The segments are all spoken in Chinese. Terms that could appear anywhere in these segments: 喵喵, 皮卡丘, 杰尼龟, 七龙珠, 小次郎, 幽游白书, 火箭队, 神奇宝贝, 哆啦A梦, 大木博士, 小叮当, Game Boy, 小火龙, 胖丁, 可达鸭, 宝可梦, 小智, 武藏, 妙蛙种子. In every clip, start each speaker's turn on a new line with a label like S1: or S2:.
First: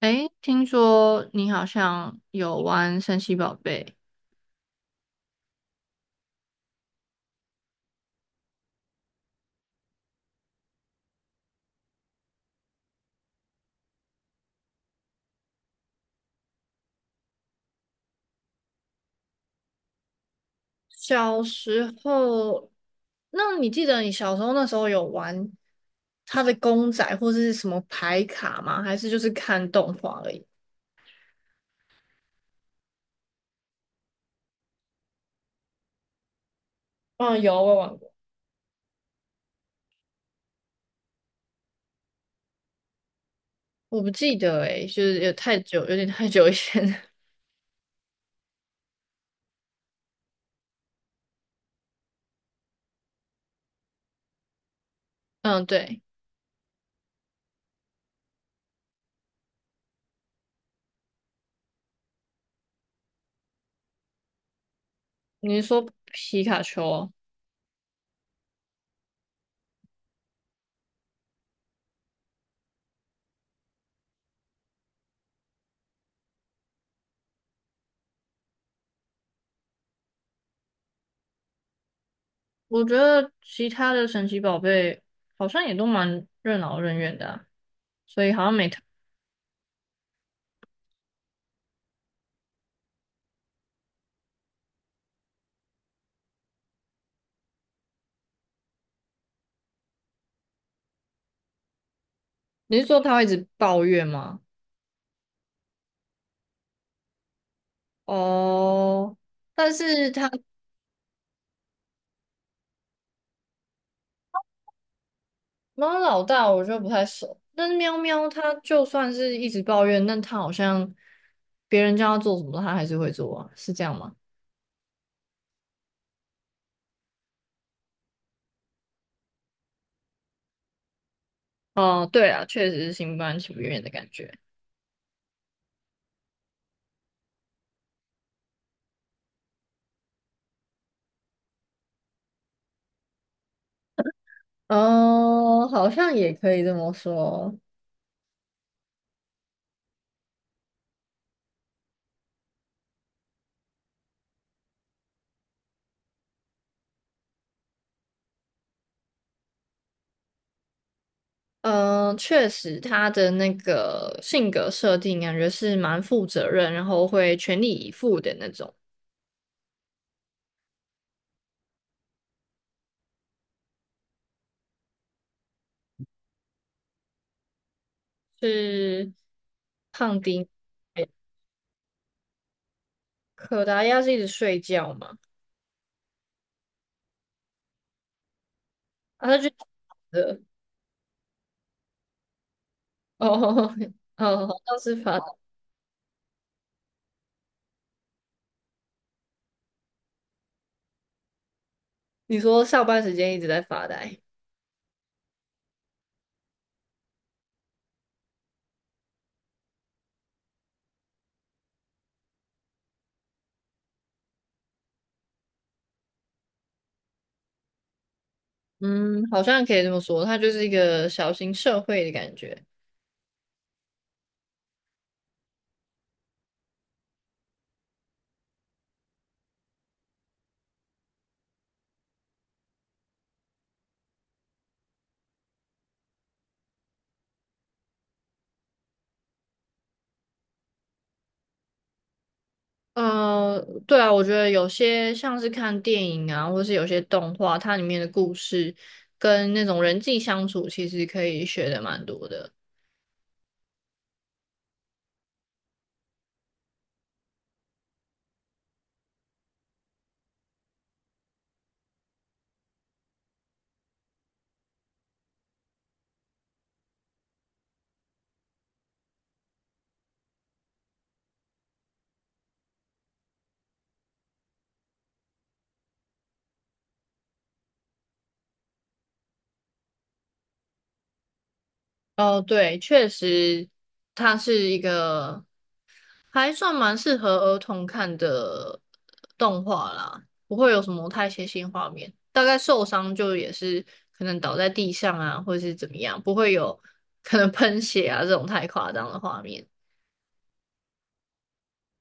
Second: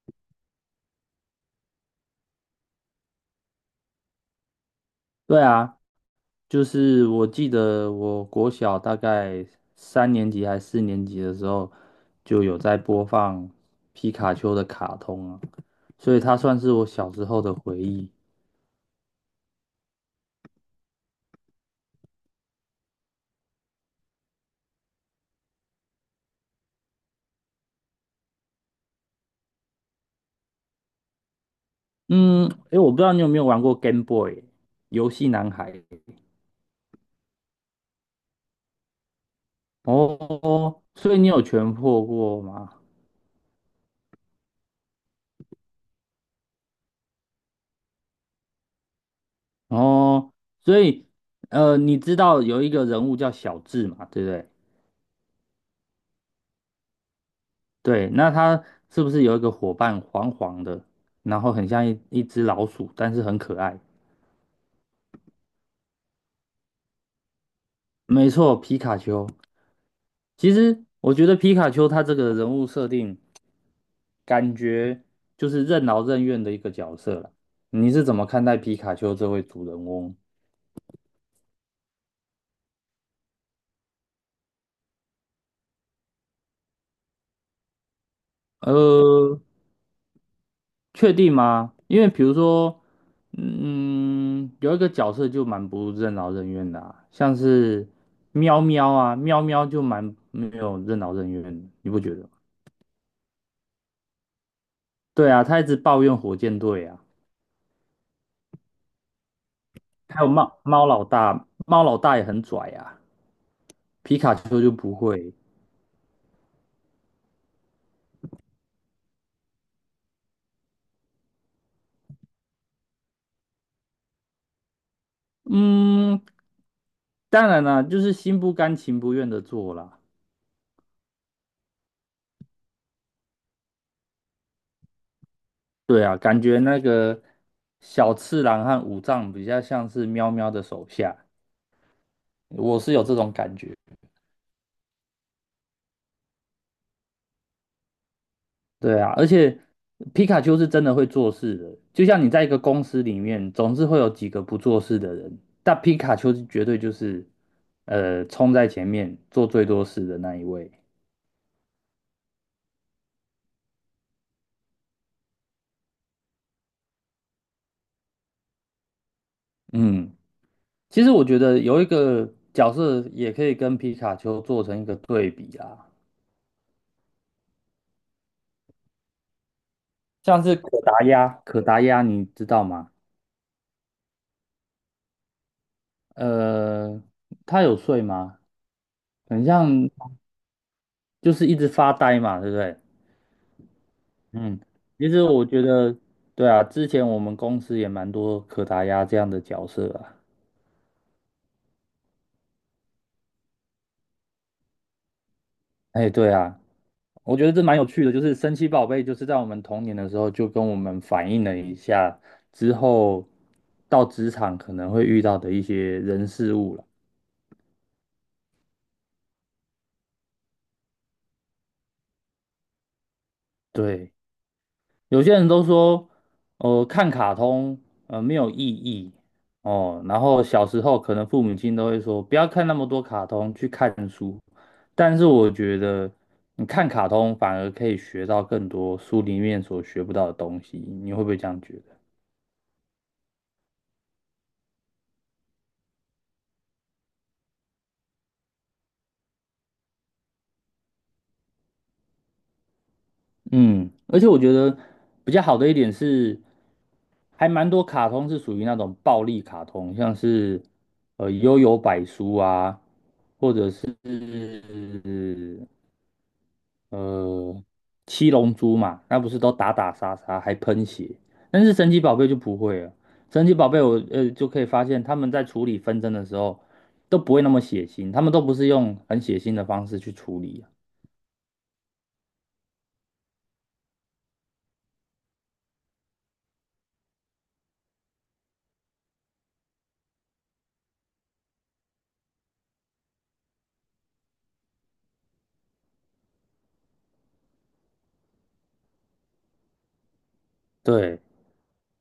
S1: 诶，听说你好像有玩神奇宝贝，
S2: 对啊，就是我记得我国小大概三年级还四年级的时候，就有在播放皮卡丘的卡通啊，所以它算是我小时候的回忆。
S1: 小时候，那你记得你小时候那时候有玩他的公仔或者是什么牌卡吗？还是就是看动画而已？
S2: 嗯，诶，我不知道你有没有玩过 Game Boy 游戏男孩
S1: 嗯，有，我有玩过。
S2: 哦，所以你有全破过吗？
S1: 我不记得诶、就是有太久，有点太久以前了。
S2: 哦，所以你知道有一个人物叫小智嘛，对不对？
S1: 嗯，对，
S2: 对，那他是不是有一个伙伴黄黄的，然后很像一只老鼠，但是很可爱？
S1: 你是说皮卡丘哦。
S2: 没错，皮卡丘。其实我觉得皮卡丘它这个人物设定，感觉就是任劳任怨的一个角色了。你是怎么看待皮卡丘这位主人翁？
S1: 我觉得其他的神奇宝贝好像也都蛮任劳任怨的啊，所以好像没特。
S2: 呃，确定吗？因为比如说，有一个角色就蛮不任劳任怨的啊像是喵喵啊，喵喵就蛮没有任劳任怨的，你不觉得吗？
S1: 你是说他会一直抱怨吗？
S2: 对啊，他一直抱怨火箭队啊，
S1: 哦，但是
S2: 还有
S1: 他
S2: 猫猫老大，猫老大也很拽啊，皮卡丘就不会。
S1: 猫老大我就不太熟。但是喵喵它就算是一直抱怨，但它好像别人叫它做什么，它还是会做啊，是这样吗？
S2: 嗯，当然啦，就是心不甘情不愿的做啦。
S1: 哦，对啊，确实是心不甘情不愿的感觉。
S2: 对啊，感觉那个小次郎和武藏比较像是喵喵的手下，我是有这种感觉。
S1: 哦，好像也可以这么说。
S2: 对啊，而且皮卡丘是真的会做事的，就像你在一个公司里面，总是会有几个不做事的人，但皮卡丘是绝对就是，冲在前面做最多事的那一位。
S1: 嗯，确实，它的那个性格设定感觉是蛮负责任，然后会全力以赴的那种。
S2: 嗯，其实我觉得有一个角色也可以跟皮卡丘做成一个对比啦，
S1: 是胖
S2: 像
S1: 丁，
S2: 是可达鸭，可达鸭你知道吗？
S1: 可达鸭是一直睡觉嘛？
S2: 呃，它有睡吗？
S1: 啊，他
S2: 很
S1: 就
S2: 像
S1: 的
S2: 就是一直发呆嘛，对不对？
S1: 哦。哦，好
S2: 嗯，
S1: 像是
S2: 其
S1: 发
S2: 实
S1: 呆。
S2: 我觉得，对啊，之前我们公司也蛮多可达鸭这样的角色啊。
S1: 你说上班时间一直在发呆，
S2: 哎，对啊，我觉得这蛮有趣的，就是神奇宝贝，就是在我们童年的时候就跟我们反映了一下之后到职场可能会遇到的一些人事物了。
S1: 嗯，好像可以这么说，它就是一个小型社会的感觉。
S2: 对。有些人都说，看卡通，没有意义哦。然后小时候可能父母亲都会说，不要看那么多卡通，去看书。但是我觉得，你看卡通反而可以学到更多书里面所学不到的东西。你会不会这样觉得？
S1: 嗯，对啊，我觉得有些像是看电影啊，或是有些动画，它里面的故事跟那种人际相处，其实可以学的蛮多的。
S2: 嗯，而且我觉得比较好的一点是，还蛮多卡通是属于那种暴力卡通，像是《幽游白书》啊。是呃，七龙珠嘛，那不是都打打杀杀还喷血，但是神奇宝贝就不会了。神奇宝贝我就可以发现他们在处理纷争的时候都不会那么血腥，他们都不是用很血腥的方式去处理啊。
S1: 哦，对，确实，它是一个。还算蛮适合儿童看的动画啦，不会有什么太血腥画面。大概受伤就也是可能倒在地上啊，或者是怎么样，不会有可能喷血啊这种太夸张的画面。
S2: 对，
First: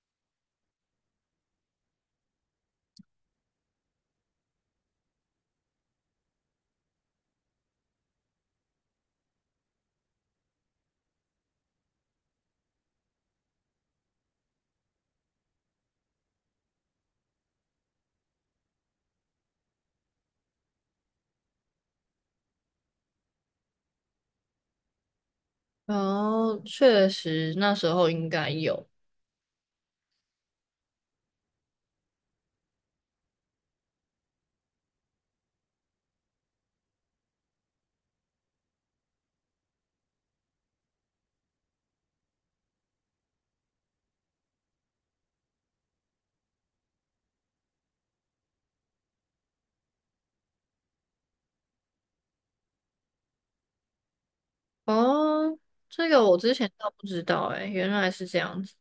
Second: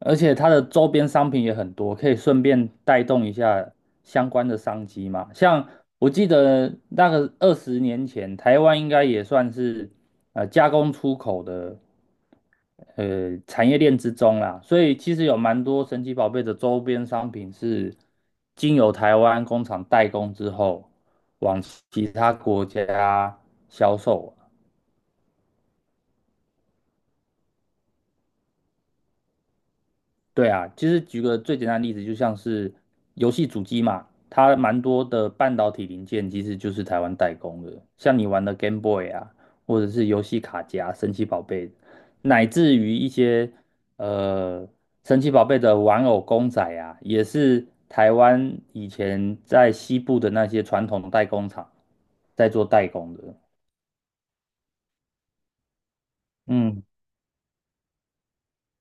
S2: 而且它的周边商品也很多，可以顺便带动一下相关的商机嘛。像我记得那个20年前，台湾应该也算是加工出口的。产业链之中啦，所以其实有蛮多神奇宝贝的周边商品是经由台湾工厂代工之后，往其他国家销售。
S1: 哦，确实那时候应该有。
S2: 对啊，其实举个最简单的例子，就像是游戏主机嘛，它蛮多的半导体零件其实就是台湾代工的。像你玩的 Game Boy 啊，或者是游戏卡夹、神奇宝贝，乃至于一些呃神奇宝贝的玩偶公仔啊，也是台湾以前在西部的那些传统代工厂在做代工的。
S1: 哦，这个我之前
S2: 嗯，
S1: 倒不知道诶，原来是这样子。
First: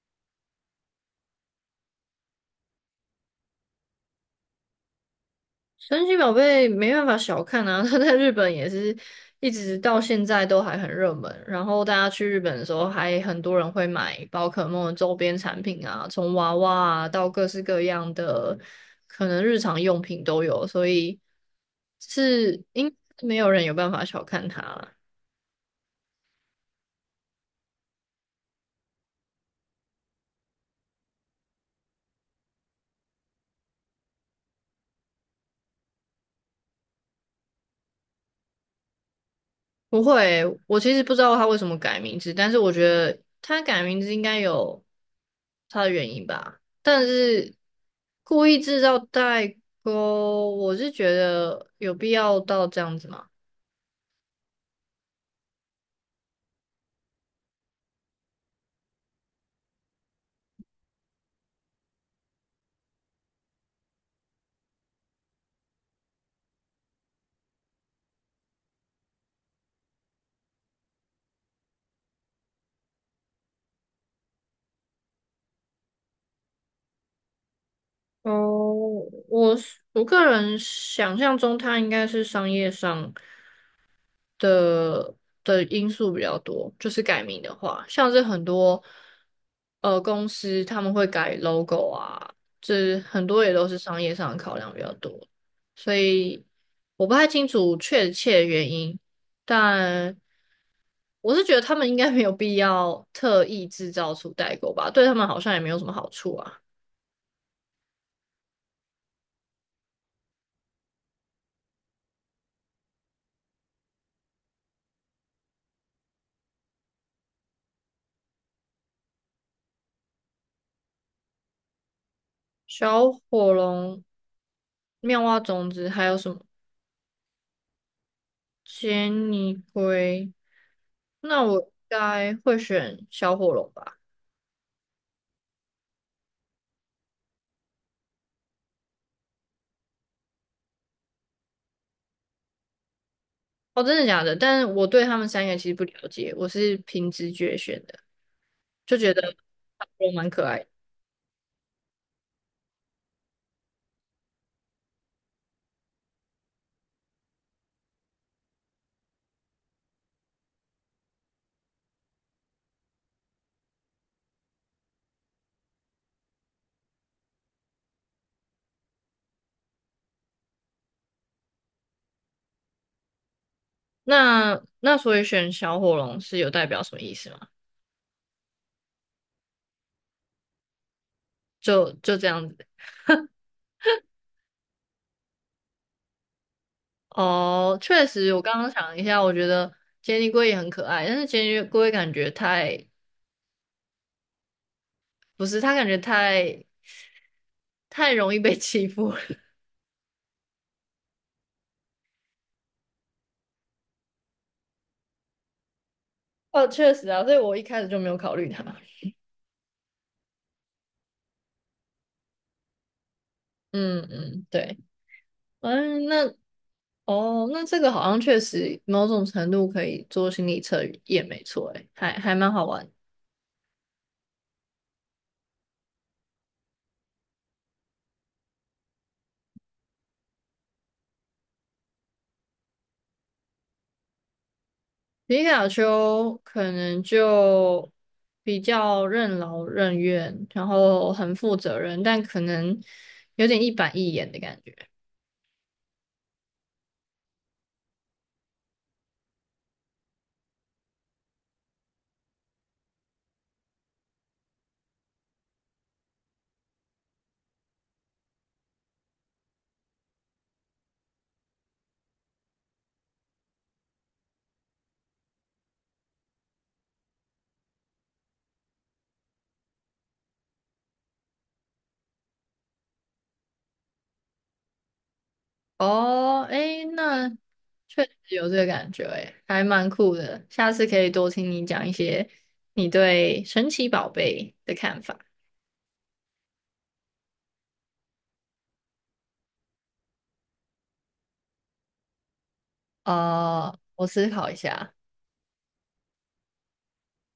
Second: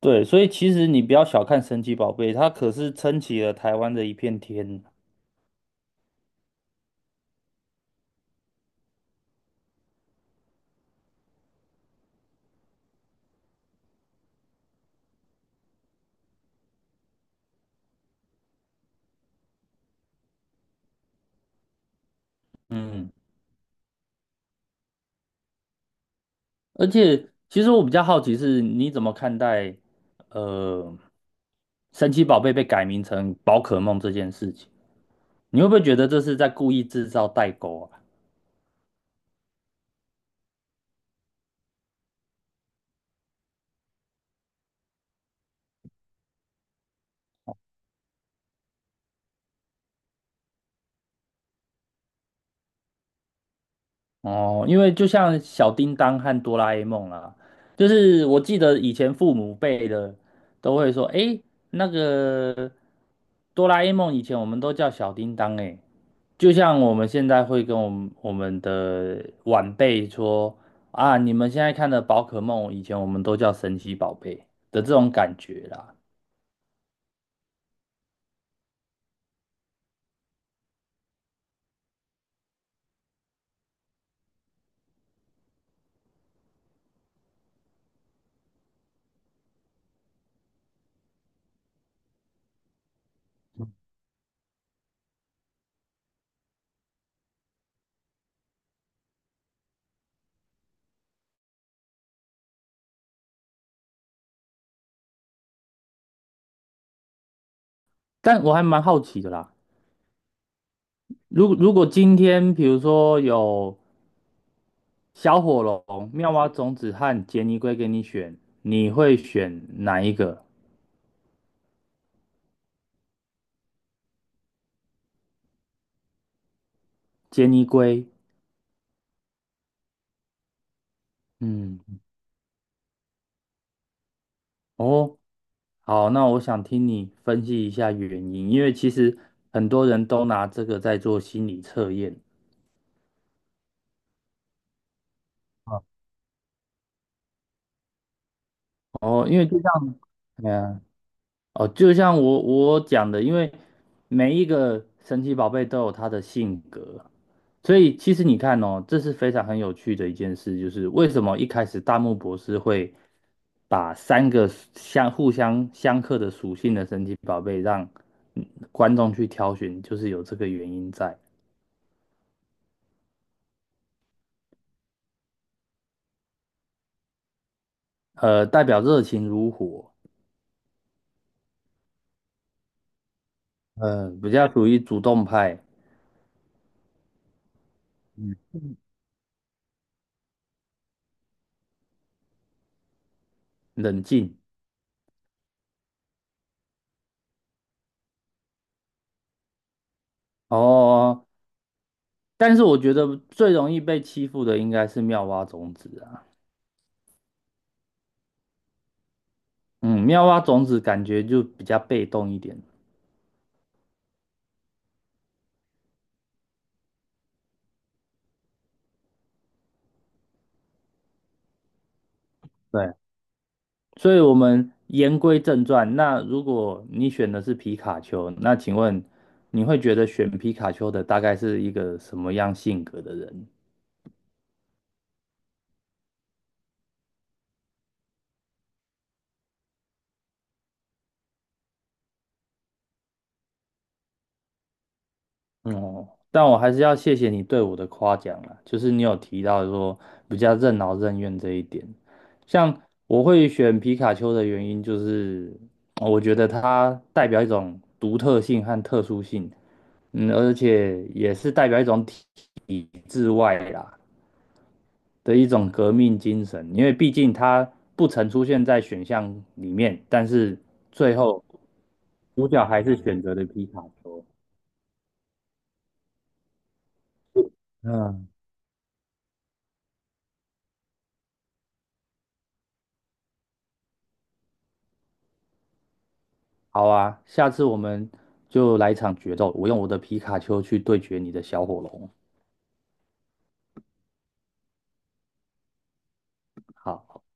S2: 对，所以其实你不要小看神奇宝贝，它可是撑起了台湾的一片天。
S1: 神奇宝贝没办法小看啊，它在日本也是一直到现在都还很热门。然后大家去日本的时候，还很多人会买宝可梦的周边产品啊，从娃娃啊到各式各样的可能日常用品都有，所以是应
S2: 嗯。
S1: 没有人有办法小看它啦。
S2: 而且，其实我比较好奇是，你怎么看待呃，神奇宝贝被改名成宝可梦这件事情？你会不会觉得这是在故意制造代沟啊？
S1: 不会，我其实不知道他为什么改名字，但是我觉得他改名字应该有他的原因吧。但是故意制造代沟，我是觉得有必要到这样子吗？
S2: 哦，因为就像小叮当和哆啦 A 梦啦，就是我记得以前父母辈的都会说，诶，那个哆啦 A 梦以前我们都叫小叮当，诶。就像我们现在会跟我们的晚辈说啊，你们现在看的宝可梦，以前我们都叫神奇宝贝的这种感觉啦。
S1: 哦，我是我个人想象中，他应该是商业上。的的因素比较多，就是改名的话，像是很多公司他们会改 logo 啊，这很多也都是商业上的考量比较多，所以我不太清楚确切的原因，但我是觉得他们应该没有必要特意制造出代购吧，对他们好像也没有什么好处啊。
S2: 但我还蛮好奇的啦，如果今天比如说有小火龙、妙蛙种子和杰尼龟给你选，你会选哪一个？
S1: 小火龙、妙蛙种子还有什么？
S2: 杰尼龟，
S1: 杰尼龟，那我应
S2: 嗯，
S1: 该会选小火龙吧？
S2: 哦，好，那我想听你分析一下原因，因为其实很多人都拿这个在做心理测验。
S1: 哦，真的假的？但是我对他们三个其实不了解，我是凭直觉选的，就觉得
S2: 哦，因为就像，
S1: 小火龙蛮可
S2: 哎
S1: 爱的。
S2: 呀，哦，就像我讲的，因为每一个神奇宝贝都有它的性格，所以其实你看哦，这是非常很有趣的一件事，就是为什么一开始大木博士会把三个相互相克的属性的神奇宝贝让嗯观众去挑选，就是有这个原因在。
S1: 那那所以选小火龙是有代表什么意思吗？
S2: 代表热情如火，
S1: 就就这样子。
S2: 比较属于主动派，
S1: 哦，确实，我刚刚想了一下，我觉得杰尼龟也很可爱，但是杰尼龟感觉太，
S2: 冷静。
S1: 不是，它感觉太容易被欺负了。
S2: 哦，但是我觉得最容易被欺负的应该是妙蛙种子啊，
S1: 哦，确实啊，所以我一开始就没有考虑它。
S2: 嗯，妙蛙种子感觉就比较被动一点。
S1: 嗯嗯，对。嗯，那哦，那这个好像确实某种程度可以做心理测验，没错，诶，还蛮好玩。
S2: 对，所以我们言归正传，那如果你选的是皮卡丘，那请问你会觉得选皮卡丘的大概是一个什么样性格的人？
S1: 皮卡丘可能就比较任劳任怨，然后很负责任，但可能有点一板一眼的感觉。
S2: 哦，但我还是要谢谢你对我的夸奖啦，就是你有提到说比较任劳任怨这一点。像我会选皮卡丘的原因，就是我觉得它代表一种独特性和特殊性，而且也是代表一种体制外啦的一种革命精神，因为毕竟它不曾出现在选项里面，但是最后主角还是选择了皮卡丘。
S1: 哦，诶，那确
S2: 嗯，
S1: 实有这个感觉，诶，还蛮酷的。下次可以多听你讲一些你对神奇宝贝的看法。
S2: 好啊，下次我们就来一场决斗，我用我的皮卡丘去对决你的小火龙。
S1: 呃，我思考一下。
S2: 好。